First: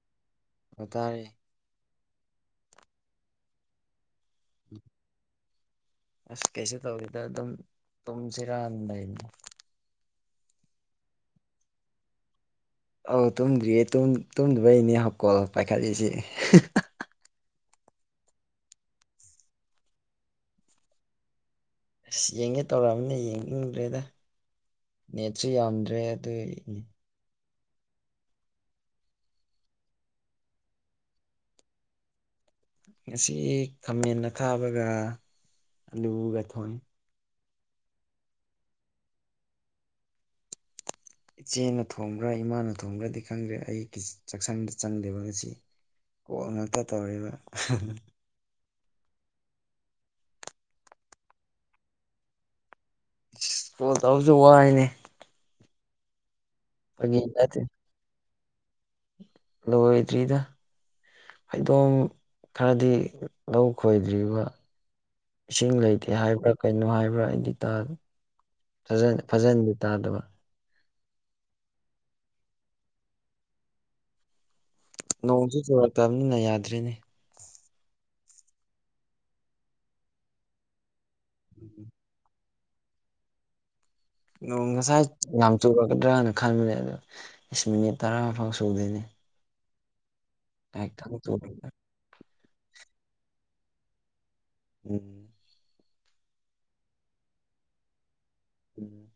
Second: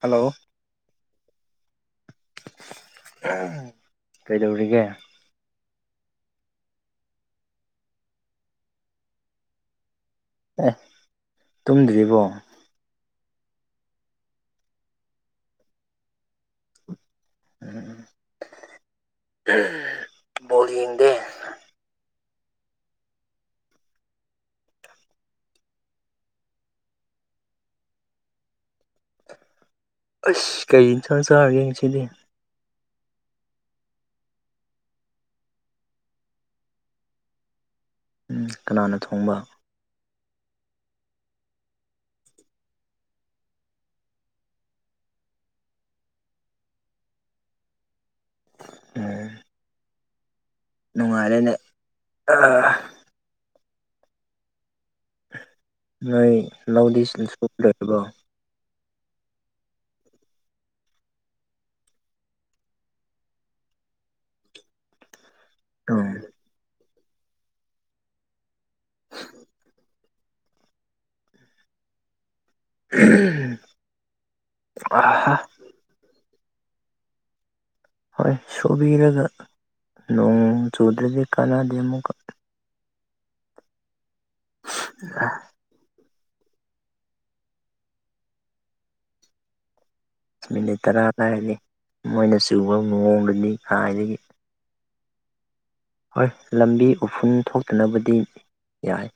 hello ꯑꯣꯏꯇꯥꯔꯦ ꯀꯩꯗꯧꯔꯤꯒꯦ ꯑꯁ ꯀꯩꯁꯨ ꯇꯧꯔꯤꯗ ꯑꯗꯨꯝ ꯇꯨꯝꯁꯤꯔꯗꯥꯅꯤ ꯑꯦ ꯇꯨꯝꯗ꯭ꯗꯤꯕꯣ ꯑꯧ ꯇꯨꯝꯗ꯭ꯔꯤꯌꯦ ꯇꯨꯝꯗꯕꯩꯅꯦ ꯍꯧꯞꯀꯣꯜ ꯄꯥꯏꯈꯠꯂꯤꯁꯤ ꯣꯗꯦ ꯑꯁ ꯌꯦꯡꯒꯦ ꯇꯧꯔꯛꯑꯃꯤꯅ ꯌꯦꯡꯅꯤꯡꯗ꯭ꯔꯦꯗ ꯅꯦꯆ ꯌꯥꯟ꯭ꯔꯦ ꯑꯗꯨ ꯑꯗꯨ ꯑꯁ ꯀꯩ ꯁꯪ ꯆꯥꯔꯒꯦ ꯁꯤꯗꯤ ꯉꯁꯤ ꯈꯥꯃꯦꯟ ꯑ ꯈꯥꯕꯒ ꯑꯂꯨꯒ ꯊꯣꯟꯅꯤ ꯎ ꯀꯅꯥꯅ ꯊꯣꯡꯕ ꯏꯆꯦꯅ ꯊꯣꯡꯕ꯭ꯔꯥ ꯏꯃꯥꯅ ꯊꯣꯡꯕ꯭ꯔꯥꯗꯤ ꯈꯪꯗ꯭ꯔꯦ ꯑꯩ ꯆꯥꯛꯁꯪꯗ ꯆꯪꯗꯦꯕ ꯉꯁꯤ ꯀꯣꯛ ꯉꯥꯛꯇ ꯇꯧꯔꯤꯕ ꯎꯝ ꯅꯨꯡꯉꯥꯏꯔꯦꯅꯦ ꯑ ꯀꯣꯜ ꯇꯧꯁꯨ ꯋꯥꯏꯅꯦ ꯅꯣꯏ ꯐꯥꯒꯤ ꯂꯧꯗꯤꯁꯤꯡ ꯁ ꯅꯠꯇꯦ ꯂꯣꯏꯔꯤꯕꯣ ꯂꯣꯏꯗ꯭ꯔꯤꯗ ꯐꯩꯗꯣꯝ ꯈꯔꯗꯤ ꯂꯧ ꯈꯣꯏꯗ꯭ꯔꯤꯕ ꯏꯁꯤꯡ ꯎꯝ ꯂꯩꯇꯦ ꯍꯥꯏꯕ꯭ꯔꯥ ꯀꯩꯅꯣ ꯍꯥꯏꯕ꯭ꯔꯥ ꯑꯩꯗꯤ ꯇꯥ ꯐꯖ ꯐꯖꯟꯗꯤ ꯇꯥꯗꯕ [inaudible] ꯑꯍꯥ ꯅꯣꯡꯁꯨ ꯆꯨꯔꯛꯇꯕꯅꯤꯅ ꯌꯥꯗ꯭ꯔꯤꯅꯦ ꯍꯣꯏ ꯁꯨꯕꯤꯔꯒ ꯅꯣꯡ ꯆꯨꯗ꯭ꯔꯗꯤ ꯀꯥꯟꯅꯗꯦ ꯑꯃꯨꯛꯀ ꯅꯣꯡ ꯉꯁꯥꯏ ꯌꯥꯝ ꯆꯨ ꯀꯗ꯭ꯔ ꯈꯟꯕꯅꯦ ꯑꯗꯣ ꯏꯁ ꯃꯤꯅꯤꯠ ꯇꯔꯥ ꯐꯥꯎ ꯁꯨꯗꯣꯏꯅꯦ ꯃꯤꯅꯤꯠ ꯇꯔꯥ ꯀꯥꯏꯔꯗꯤ ꯃꯣꯏꯅ ꯆꯨꯕ ꯃꯑꯣꯡꯗꯗꯤ ꯈꯥꯏꯏꯗꯒꯤ ꯎꯝ ꯍꯣꯏ ꯂꯝꯕꯤ ꯎꯐꯨꯟ ꯊꯣꯛꯇꯅꯕꯗꯤ ꯌꯥꯏ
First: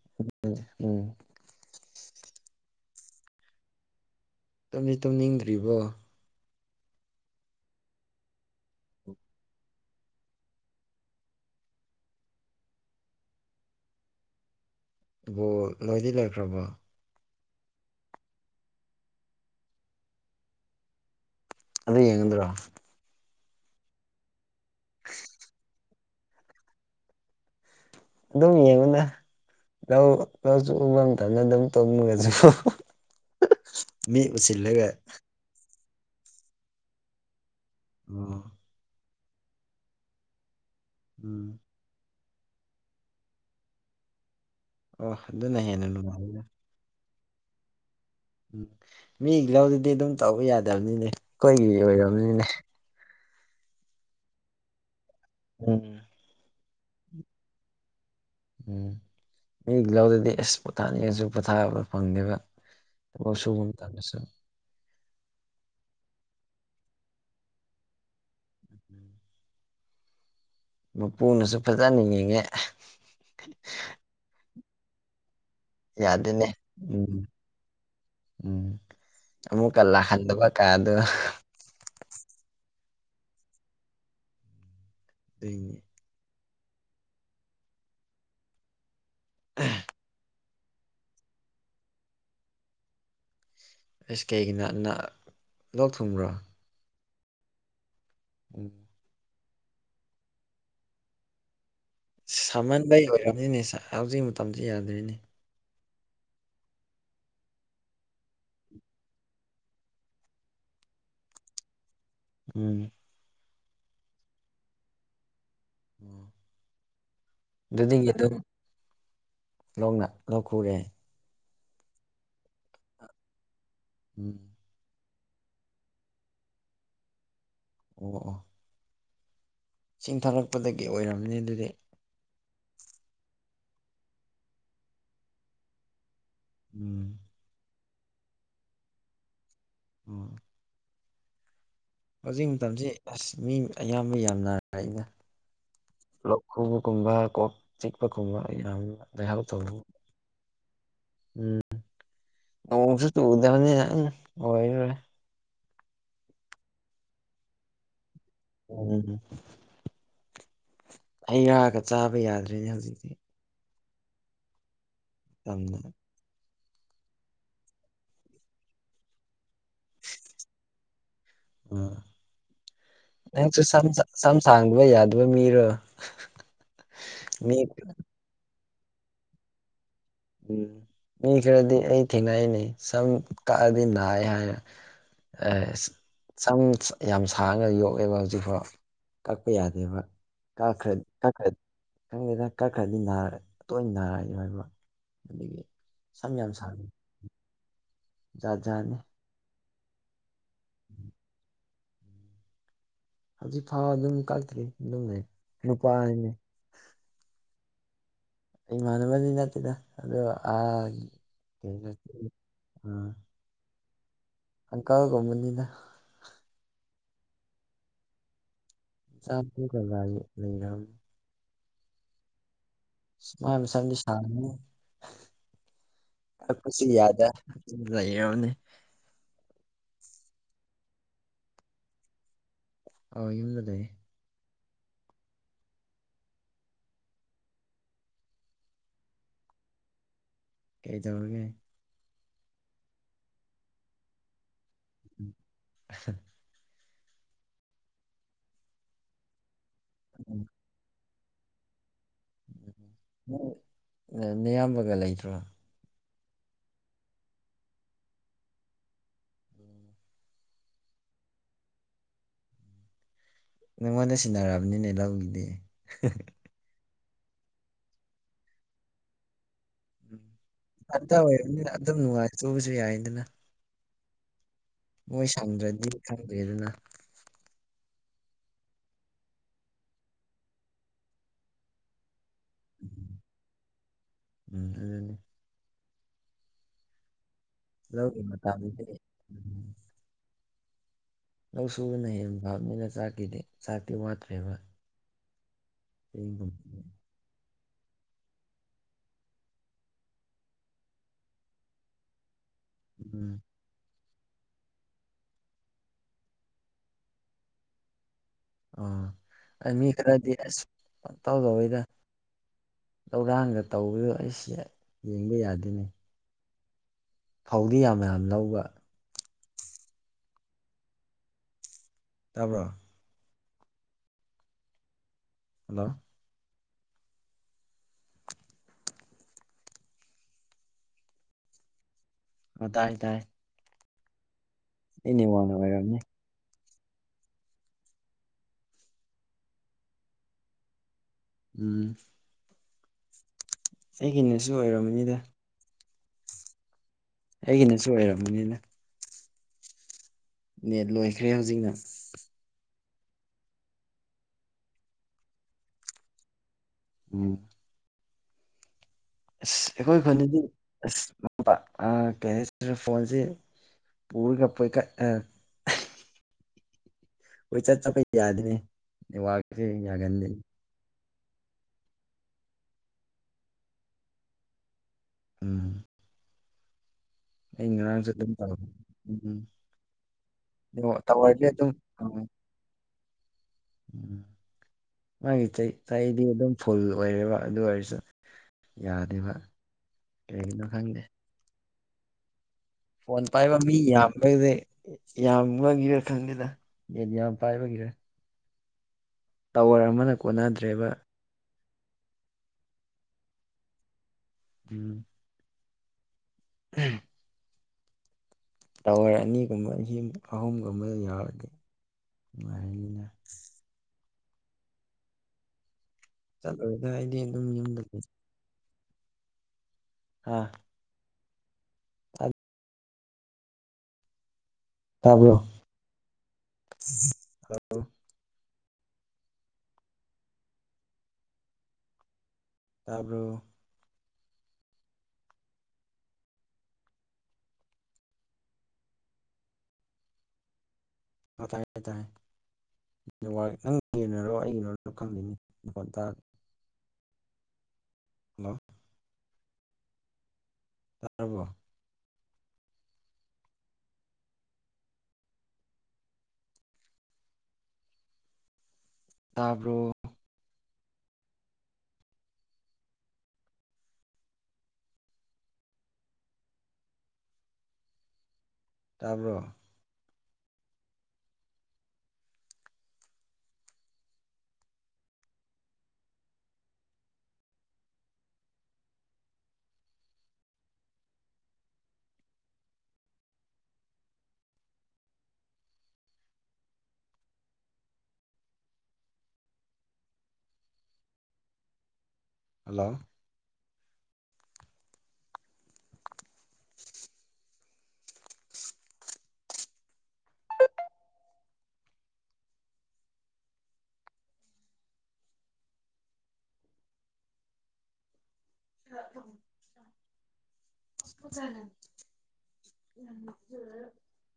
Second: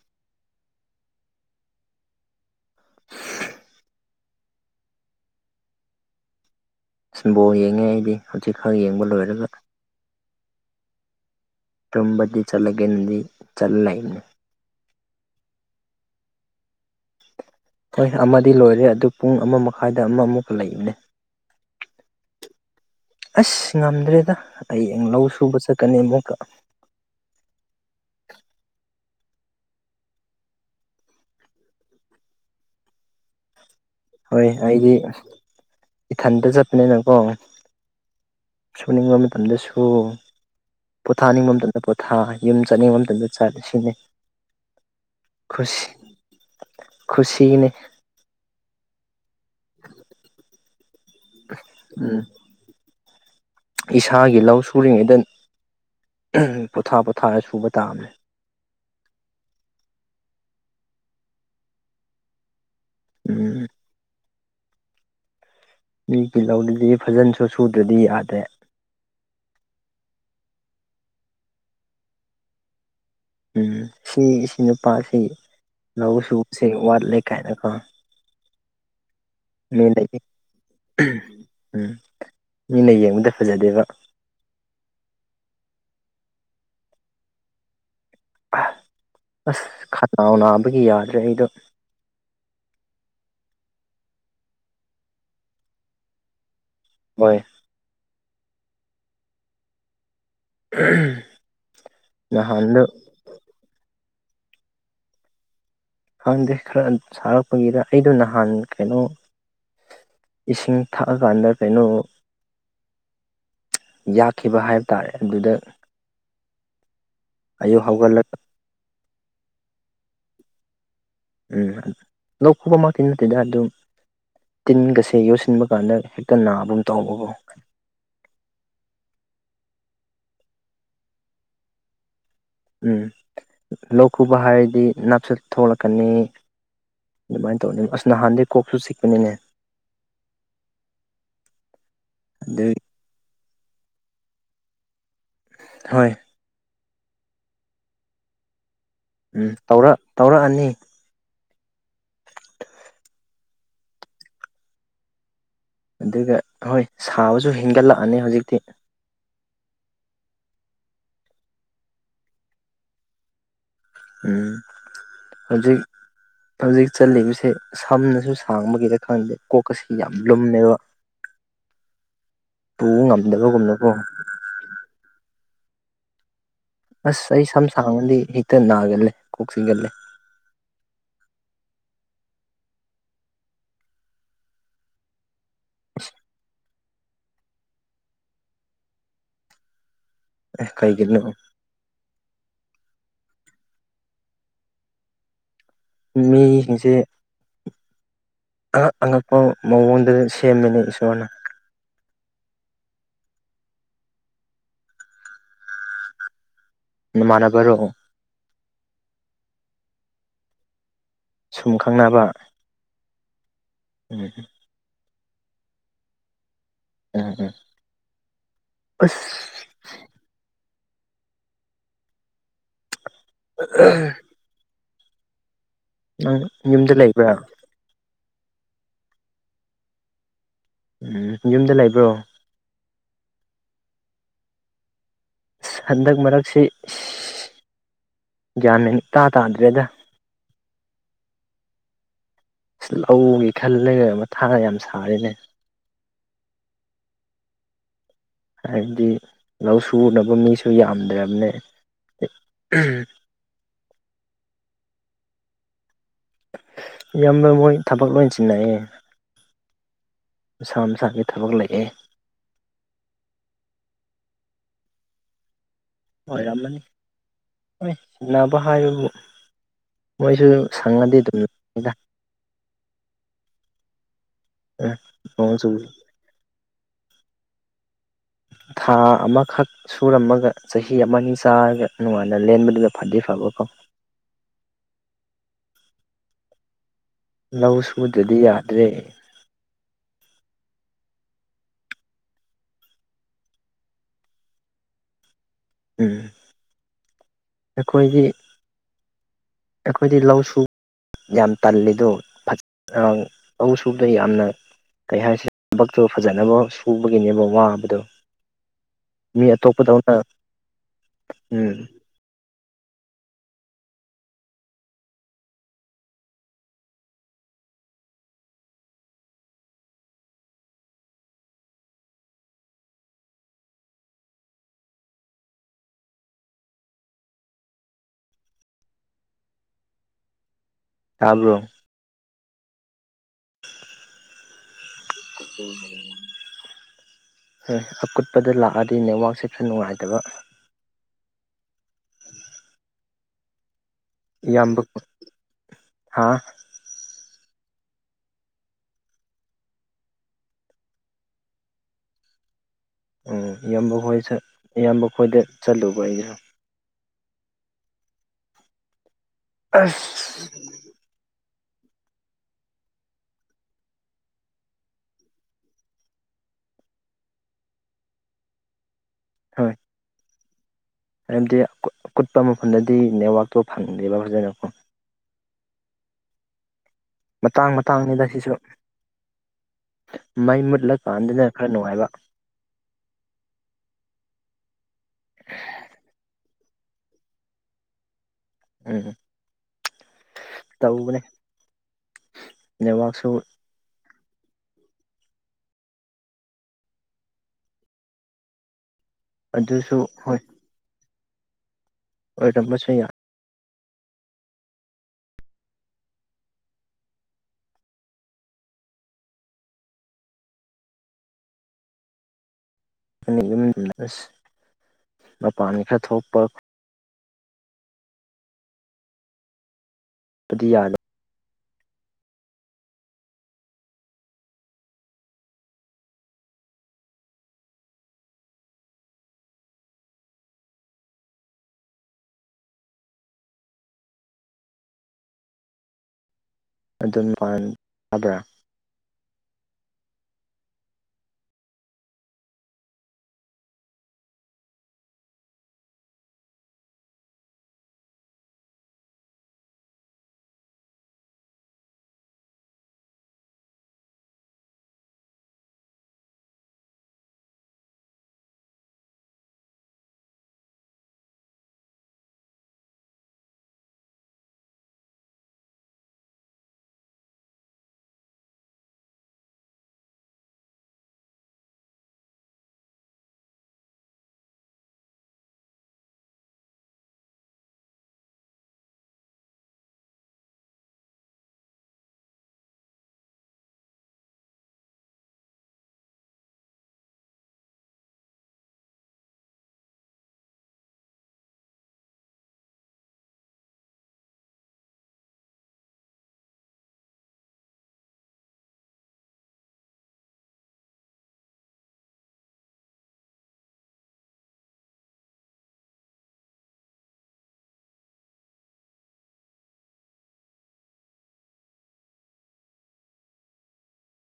ꯎꯝ ꯎꯝ [inaudible] ꯇꯨꯝꯗꯤ ꯇꯨꯝꯅꯤꯡꯗ꯭ꯔꯤꯕꯣ ꯏꯁꯕꯣ ꯌꯦꯡꯉꯦ ꯑꯩꯗꯤ ꯍꯧꯖꯤꯛ ꯈꯔ ꯌꯦꯡꯕ ꯂꯣꯏꯔꯒ ꯇꯨꯝꯝꯕꯗꯤ ꯆꯂꯒꯗꯤ ꯆꯂꯂꯅꯤ ꯣ ꯂꯣꯏꯗꯤ ꯂꯩꯈ꯭ꯔꯕꯣ ꯍꯣꯏ ꯑꯃꯗꯤ ꯂꯣꯏꯔꯦ ꯑꯗꯨ ꯄꯨꯡ ꯑꯃ ꯃꯈꯥꯏꯗ ꯑꯃ ꯑꯃꯨꯛꯀ ꯂꯩꯕꯅꯦ ꯑꯗꯨꯗꯦ ꯌꯦꯡꯉ ꯑꯗꯨꯔꯣ ꯑꯁ ꯉꯝꯗ꯭ꯔꯦꯗ ꯑꯩꯡ ꯂꯧ ꯁꯨꯕ ꯆꯠꯀꯅꯤ ꯑꯃꯨꯛꯀ ꯑꯗꯨꯃꯤ ꯌꯦꯉꯅ ꯌꯥ ꯀ ꯎꯕꯝ ꯊꯃꯦꯗ ꯇ ꯃꯒꯁꯨ ꯍꯣꯏ ꯑꯩꯗꯤ ꯏꯊꯟꯇ ꯆꯠꯄꯅꯤꯅꯀꯣ ꯑ ꯁꯨꯅꯤꯡꯕ ꯃꯇꯝꯗꯁꯨ ꯎꯝ ꯄꯣꯊꯥꯅꯤꯡꯕ ꯃꯇꯝꯗ ꯄꯣꯊꯥ ꯌꯨꯝ ꯆꯠꯅꯤꯡꯕ ꯃꯇꯝꯗ ꯆꯥꯕ ꯁꯤꯖꯤꯅꯩ ꯑꯣ ꯑꯗꯨꯅ ꯍꯦꯟꯅ ꯅꯨꯡꯉꯥꯏꯗ ꯈꯨꯁꯤꯅꯤ ꯎꯝ ꯃꯤ ꯂꯧꯗꯨꯗꯤ ꯑꯗꯨꯝ ꯇꯧꯕ ꯌꯥꯗꯕꯅꯤꯅꯦ ꯑꯩꯈꯣꯏꯒꯤ ꯎꯝ ꯑꯣꯏꯔꯕꯅꯤꯅꯦ ꯏꯁꯥꯒꯤ ꯂꯧ ꯁꯨꯔꯤꯉꯩꯗ ꯎꯝ ꯎ ꯄꯣꯊꯥ ꯄꯣꯊꯥꯔ ꯁꯨꯕ ꯇꯥꯝꯃꯦ ꯎꯝ ꯃꯤ ꯂꯧꯥꯎꯗꯗꯤ ꯑꯦꯁ ꯄꯣꯊꯥꯅꯤꯡꯉꯁꯨ ꯄꯣꯊꯥꯕ ꯐꯪꯗꯦꯕ ꯎꯝ ꯁ ꯊꯦ ꯁ ꯃꯤ ꯀꯤꯜꯍꯧꯗꯨꯗꯤ ꯐꯖꯟꯁꯨ ꯁꯨꯗ꯭ꯔꯗꯤ ꯌꯥꯗ꯭ꯔꯦ ꯃꯄꯨꯅꯁꯨ ꯐꯖꯅ ꯌꯦꯡꯉꯦ ꯎꯝ ꯁꯤ ꯅꯨꯄꯥꯁꯤ ꯂꯧꯎ ꯌꯥꯗꯦꯅꯦ ꯎꯕꯁꯦ ꯎꯝ ꯋꯥꯠꯂꯦ ꯀꯥꯏꯅꯀꯣ ꯎꯝ ꯑꯃꯨꯛꯀ ꯃꯤꯅꯗꯤ ꯂꯥꯛꯍꯟꯗꯕ ꯀꯥꯗꯣ ꯎꯝ ꯃꯤꯅ ꯌꯦꯡꯕꯗ ꯐꯖꯗꯦꯕ ꯂꯩꯅꯤ ꯑꯁ ꯈꯅ ꯎꯅ ꯒꯤ ꯌꯥꯗ꯭ꯔꯦ ꯑꯩꯗꯣ ꯑꯩꯁ ꯀꯩꯒꯤꯅ ꯂꯧ ꯊꯨꯡꯕ꯭ꯔꯣ ꯍꯣꯏ ꯎ ꯎꯝ ꯁꯥꯍꯟꯕ ꯌꯥꯔꯅꯤꯅꯦ ꯍꯧꯖꯤꯛ ꯃꯇꯝꯁꯤ ꯌꯥꯗꯣꯏꯅꯦ ꯈꯪꯗꯦ ꯈꯔ ꯁꯥꯔꯛꯄꯒꯤꯗ ꯑꯩꯗꯣ ꯅꯍꯥꯟ ꯀꯩꯅꯣ ꯏꯁꯤꯡ ꯊꯛꯑꯀꯥꯟꯗ ꯀꯩꯅꯣ ꯎꯝ ꯌꯥꯛꯈꯤꯕ ꯍꯥꯏꯕ ꯇꯥꯔꯦ ꯑꯗꯨꯗ ꯎꯝ ꯑꯌꯨꯛ ꯑꯗꯨꯗꯤ ꯑꯗꯨ ꯍꯧꯒꯠꯂꯒ ꯂꯧꯣꯛꯅ ꯂꯧꯣꯛ ꯈꯨꯔꯦ ꯎꯝ ꯂꯧꯣꯛ ꯈꯨꯕ ꯑꯃ ꯇꯤꯟ ꯅꯠꯇꯦꯗ ꯑꯗꯨ ꯎꯝ ꯇꯤꯟꯒꯁꯤ ꯁꯤꯦ ꯌꯣꯠꯁꯤꯟꯕ ꯀꯥꯟꯗ ꯍꯦꯛꯇ ꯅꯥꯕꯨꯝ ꯇꯧꯧꯕꯀꯣ ꯑꯣ ꯆꯤꯡꯊꯔꯛꯄꯗꯒꯤ ꯑꯣꯏꯔꯝꯅꯤ ꯑꯗꯨꯗꯤ ꯎꯝ ꯂꯧ ꯈꯨꯕ ꯍꯥꯏꯔꯗꯤ ꯅꯥꯞꯆꯠ ꯊꯣꯛꯂꯛꯀꯅꯤ ꯎꯝ ꯑꯗꯨꯃꯥꯏꯅ ꯇꯧꯅꯤ ꯑꯁ ꯅꯍꯥꯟꯗꯒꯤꯩ ꯀꯣꯛꯁꯨ ꯁꯤꯛꯄꯅꯤꯅꯦ ꯎꯝ ꯍꯧꯖꯤꯛ ꯑꯗꯨ ꯃꯇꯝꯁꯤ ꯑꯁ ꯃꯤ ꯑꯌꯥꯝꯕ ꯌꯥꯝ ꯅꯥꯔ ꯑꯩꯅ ꯍꯣꯏ ꯈꯨꯕ ꯀꯨꯝꯕ ꯀꯣꯛ ꯆꯤꯛꯄꯒꯨꯝꯕ ꯌꯥꯝꯌꯥꯝ ꯎꯝ ꯇꯧꯔꯛ ꯇꯧꯔꯛꯑꯅꯤ ꯑꯣꯁꯨꯗꯅꯤ ꯋꯥꯦ ꯑꯗꯨꯒ ꯍꯣꯏ ꯁꯥꯕꯁꯨ ꯍꯦꯟꯒꯠꯂꯛ ꯎ ꯑꯩꯔꯥꯛꯑꯒ ꯆꯥꯕ ꯌꯥꯗ꯭ꯔꯦꯅꯦ ꯍꯧꯖꯤꯛꯇꯁꯤ ꯎꯝ ꯍꯧꯖꯤꯛ ꯊꯝꯃꯦ ꯍꯧꯖꯤꯛ ꯆꯠꯂꯤꯕꯁꯦ ꯁꯝꯅꯁꯨ ꯁꯥꯡꯕꯒꯤꯗ ꯈꯪꯗꯦ ꯀꯣꯛꯀ ꯑꯁꯤ ꯌꯥꯝ ꯂꯨꯝꯃꯦꯕ ꯎꯝ ꯄꯨꯕ ꯅꯪꯁꯨ ꯉꯝꯗꯕꯒꯨꯝꯅꯀꯣ ꯁꯝ ꯁꯥꯡꯗꯕ ꯌꯥꯗꯕ ꯃꯤꯔꯣ ꯑꯁ ꯑꯩ ꯃꯤ ꯁꯝ ꯁꯥꯡꯅꯗꯤ ꯍꯦꯛꯇ ꯅꯥꯒꯂꯦ ꯀꯣꯛꯁꯤꯒꯠꯂꯦ ꯎꯝ ꯃꯤ ꯈꯔꯗꯤ ꯑꯩ ꯊꯦꯡꯅꯅꯤꯩ ꯁꯝ ꯀꯛꯑꯗꯤ ꯅꯥꯏꯏ ꯍꯥꯏꯔꯦ ꯁꯝ ꯌꯥꯝ ꯁꯥꯡꯅ ꯌꯣꯛꯑꯦꯕ ꯍꯧꯖꯤꯛꯐꯥꯎ ꯀꯛꯄ ꯌꯥꯗꯦꯕ ꯑꯦ ꯀꯩꯒꯤꯅꯣ ꯈ꯭ꯔ꯭ꯔ ꯈꯪꯦ ꯀꯛꯈ꯭ꯔꯗꯤꯅꯥꯔ ꯇꯣꯏꯅ ꯅꯥꯔꯛꯕ ꯑꯦ ꯃꯤꯁꯤꯡꯁꯦ ꯖꯥꯠ ꯑꯉꯛ ꯖꯥꯠꯅꯤ ꯑꯉꯛꯄ ꯃꯑꯣꯡꯗꯨ ꯁꯦꯝꯃꯤꯅꯦ ꯏꯁꯣꯔꯅ ꯍꯧꯖꯤꯛ ꯐꯥꯎ ꯑꯗꯨꯝ ꯀꯇ꯭ꯔꯤ ꯑꯗꯨꯝꯅꯦ ꯅꯨꯄꯥ ꯍꯥꯏꯅꯦ ꯅꯃꯅꯅꯕꯔꯣ ꯑꯩꯃꯥꯟꯅꯕꯗꯤ ꯅꯠꯇꯦꯗ ꯑꯗꯣ ꯑ ꯁꯨꯝ ꯈꯪꯅꯕ ꯎꯝ ꯑꯪꯀꯜꯒꯨꯝꯕꯅꯤꯅ ꯎꯝ ꯎꯝ ꯑꯁ ꯆꯒ ꯂꯩꯔꯝ ꯃꯥ ꯑꯦꯝꯁꯗꯤ ꯁ ꯅꯪ ꯁꯤ ꯌꯨꯝꯗ ꯌꯥꯗ ꯂꯩꯕ꯭ꯔꯥ ꯂꯩꯅꯤ ꯎꯝ ꯌꯨꯝꯗ ꯂꯩꯕ꯭ꯔꯣ ꯑ ꯌꯗꯗꯦ ꯑ ꯍꯟꯗꯛ ꯃꯔꯛꯁꯤ ꯌꯥꯃꯤꯅꯤ ꯇꯥ ꯇꯥꯗ꯭ꯔꯦꯗ ꯀꯩ ꯇꯎꯔꯒꯦ ꯑ ꯂꯧꯒꯦ ꯈꯜꯂꯒ ꯃ ꯊꯥꯡꯅ ꯌꯥꯝ ꯁꯥꯔꯤꯅꯦ ꯍꯥꯏꯕꯗꯤ ꯂꯧ ꯁꯨꯅꯕ ꯃꯤꯁꯨ ꯌꯥꯝꯗ꯭ꯔꯕꯅꯦ ꯎ ꯅꯌꯥꯝꯕꯒ ꯂꯩꯇ꯭ꯔꯣ ꯌꯥꯝꯅ ꯃꯣꯏ ꯊꯕꯛ ꯂꯣꯏ ꯆꯤꯟꯅꯑꯦ ꯃꯁꯥ ꯃꯁꯥꯒꯤ ꯊꯕꯛ ꯂꯩꯑꯦ ꯅꯪꯉꯣꯟꯗ ꯁꯤꯟꯅꯔꯛꯑꯕꯅꯤꯅꯦ ꯂꯧꯒꯤꯗꯤ ꯑꯣꯏꯔꯝꯃꯅꯤ ꯍꯣꯏ ꯁꯤꯅꯕ ꯍꯥꯏꯌꯨꯕꯨ ꯃꯣꯏꯁꯨ ꯏꯊꯟꯇ ꯁꯪꯉꯗꯤꯦ ꯑꯣꯏꯕꯅꯤꯅ ꯑꯗꯨꯝꯗ ꯑꯗꯨꯝ ꯅꯨꯡꯉꯥꯏꯊꯣꯛꯎꯕꯁꯨ ꯌꯥꯏꯗꯅ ꯃꯣꯏ ꯁꯪꯗ꯭ꯔꯗꯤ ꯈꯪꯗꯦ ꯑꯗꯨꯅ ꯊꯥ ꯑꯃꯈꯛ ꯁꯨꯔꯝꯃꯒ ꯆꯍꯤ ꯑꯃꯅꯤꯅꯤ ꯆꯥꯔꯒ ꯅꯨꯡꯉꯥꯏ ꯂꯦꯟꯦꯟꯕꯗꯨ ꯐꯗꯤ ꯐꯕ ꯀꯣ ꯎꯝ ꯑꯗꯨꯅꯤ ꯂꯧ ꯂꯧꯒꯤ ꯁꯨꯗ꯭ꯔꯗꯤ ꯌꯥꯗ꯭ꯔꯦ ꯃꯇꯝꯗꯗꯤ ꯎꯝ ꯂꯧ ꯁꯨꯕꯅ ꯍꯦꯟꯅ ꯐꯥꯕꯅꯤꯅ ꯆꯥꯛꯈꯤꯗꯦ ꯆꯥꯛꯇꯤ ꯋꯥꯠꯇ꯭ꯔꯦꯕ [inaudible] ꯑꯩꯈꯣꯏꯒꯤ ꯑꯩꯈꯣꯏꯗꯤ ꯂꯧꯁꯨ ꯌꯥꯝ ꯇꯜꯂꯤꯗꯣ ꯎꯝ ꯂꯧ ꯐ꯭ꯔꯨꯞꯗ ꯌꯥꯝꯅ ꯀꯩ ꯍꯥꯏꯁꯤꯦ ꯊꯕꯛꯇꯨ ꯐꯖꯅꯕ ꯁꯨꯕꯒꯤꯅꯦꯕ ꯋꯥꯕꯗꯣ ꯑ ꯃꯤ ꯈꯔꯗꯤ ꯑꯁ ꯇꯥꯎꯗꯧꯕꯩꯗ ꯎꯝ ꯂꯧꯧꯔꯥꯡꯒ ꯇꯧꯕꯗꯣ ꯑꯩꯁꯦ ꯌꯦꯡꯕ ꯌꯥꯗꯣꯏꯅꯩ ꯐꯧꯗꯤ ꯌꯥꯝ ꯌꯥꯝ ꯂꯧꯕ ꯇꯥꯕ꯭ꯔꯣ ꯍꯜꯂꯣ ꯀꯥꯕ꯭ꯔꯣ ꯍ ꯇꯥꯏ ꯇꯥꯏ ꯏꯅꯤ ꯋꯥꯅ ꯌꯥ ꯣꯏ ꯑꯀꯨꯠꯄꯗ ꯂꯥꯛꯑꯗꯤ ꯅꯦꯠꯋꯥꯛꯁꯦ ꯈꯔ ꯅꯨꯡꯉꯥꯏꯇꯕ ꯎꯝ ꯑꯩꯒꯤꯅꯁꯨ ꯑꯣꯏꯔꯝꯔꯕꯅꯤꯗ ꯍꯥꯥ ꯑꯩꯒꯤꯅꯁꯨ ꯑꯣꯏꯔꯝꯕꯅꯤꯅ ꯅꯦꯠ ꯂꯣꯏꯈ꯭ꯔꯦ ꯍꯧꯖꯤꯛꯅ ꯎꯝ ꯏꯌꯥꯝꯕ ꯈꯣꯏ ꯏꯌꯥꯝꯕ ꯈꯣꯏꯗ ꯆꯠꯂꯨꯕ ꯑꯩꯁꯨ ꯎꯝ ꯑꯁ ꯑꯩꯈꯣꯏ ꯈꯨꯅꯗꯤ ꯑꯁ ꯑꯁ ꯀꯩ ꯍꯥꯏꯁꯤꯔꯦ ꯐꯣꯟꯁꯦ ꯄꯨꯔꯒ ꯄꯣꯏꯀꯠ ꯍꯣꯏ ꯆꯠ ꯆꯄꯩ ꯌꯥꯗꯦ ꯋꯥꯁꯦ ꯍꯣꯏ ꯌꯥꯒꯟꯗꯦ ꯍꯥꯏꯕꯗꯤ ꯑꯀꯨꯠꯄ ꯃꯐꯝꯗꯗꯤ ꯅꯦꯠꯋꯥꯛꯇꯣ ꯐꯪꯗꯦꯕ ꯐꯖꯅꯀꯣ ꯎꯝ ꯃꯇꯥꯡ ꯏꯅꯁꯤ ꯃꯇꯥꯡꯅꯤꯗ ꯁꯤꯁꯨ ꯃꯩ ꯇꯋꯥ ꯃꯨꯠꯂꯀꯥꯟꯗꯅ ꯈꯔ ꯑꯗꯨꯝ ꯅꯨꯡꯉꯥꯏꯕ ꯎ ꯃꯥꯒꯤ ꯆꯩ ꯆꯍꯤꯗꯤ ꯑꯗꯨꯝ ꯐꯨꯜ ꯑꯣꯏꯔꯦꯕ ꯑꯗꯨ ꯑꯣꯏꯔꯁꯨ ꯎꯝ ꯌꯥꯗꯦꯕ ꯀꯒꯤꯩꯅꯣ ꯈꯪꯗꯦ ꯇꯧꯕꯅꯦ [inaudible] ꯐꯣꯟ ꯄꯥꯏꯕ ꯃꯤ ꯌꯥ ꯃꯗꯤ ꯌꯥꯝꯅꯒꯤꯔꯥ ꯈꯪꯗꯦꯗ ꯌꯦꯠ ꯌꯥꯝ ꯄꯥꯏꯕꯒꯤꯔꯦ ꯇꯋꯔ ꯑꯗꯨꯁꯨ ꯑꯃꯅ ꯀꯣꯟꯅꯗ꯭ꯔꯦꯕ ꯑꯣꯏꯗꯝꯕꯁ ꯌꯥ ꯎꯝ ꯎꯝ [unintelligible] ꯇꯧꯔ ꯑꯅꯤꯒꯨꯝꯕ ꯑ ꯑꯍꯨꯝꯒꯨꯝꯕ ꯌꯥꯎꯔꯗꯤ ꯅꯨꯡꯉꯥꯏꯔꯅꯤꯗ ꯑꯁ ꯃꯄꯥꯟ ꯈꯛꯇ ꯆꯠꯂꯨꯔꯒ ꯑꯩꯗꯤ ꯑꯗꯨꯝ ꯌꯨꯝꯗ ꯂꯩ ꯑꯗꯨꯗꯤ ꯌꯥꯔꯦ ꯑ [unintelligible] ꯇꯥꯕ꯭ꯔꯣ ꯇꯥꯕ꯭ꯔꯣ ꯑꯗꯨ ꯌꯥꯕ꯭ꯔꯥ [unintelligible] ꯑ ꯇꯥꯏꯌꯦ-ꯇꯥꯏꯌꯦ ꯅꯦꯛꯋꯥꯔꯛ ꯅꯪꯒꯤꯅꯥꯔꯣ ꯑꯩꯒꯤꯅꯥꯔꯣ ꯈꯪꯗꯦꯅꯦ ꯃꯥꯈꯣꯜ ꯇꯥꯗꯦ ꯍꯥꯜꯂꯣ ꯇꯥꯔꯕꯣ ꯇꯥꯕ꯭ꯔꯣ ꯇꯥꯕ꯭ꯔꯣ ꯍꯥꯜꯂꯣ [unintelligible] ꯎ [unintelligible] ꯀꯅ [unintelligible]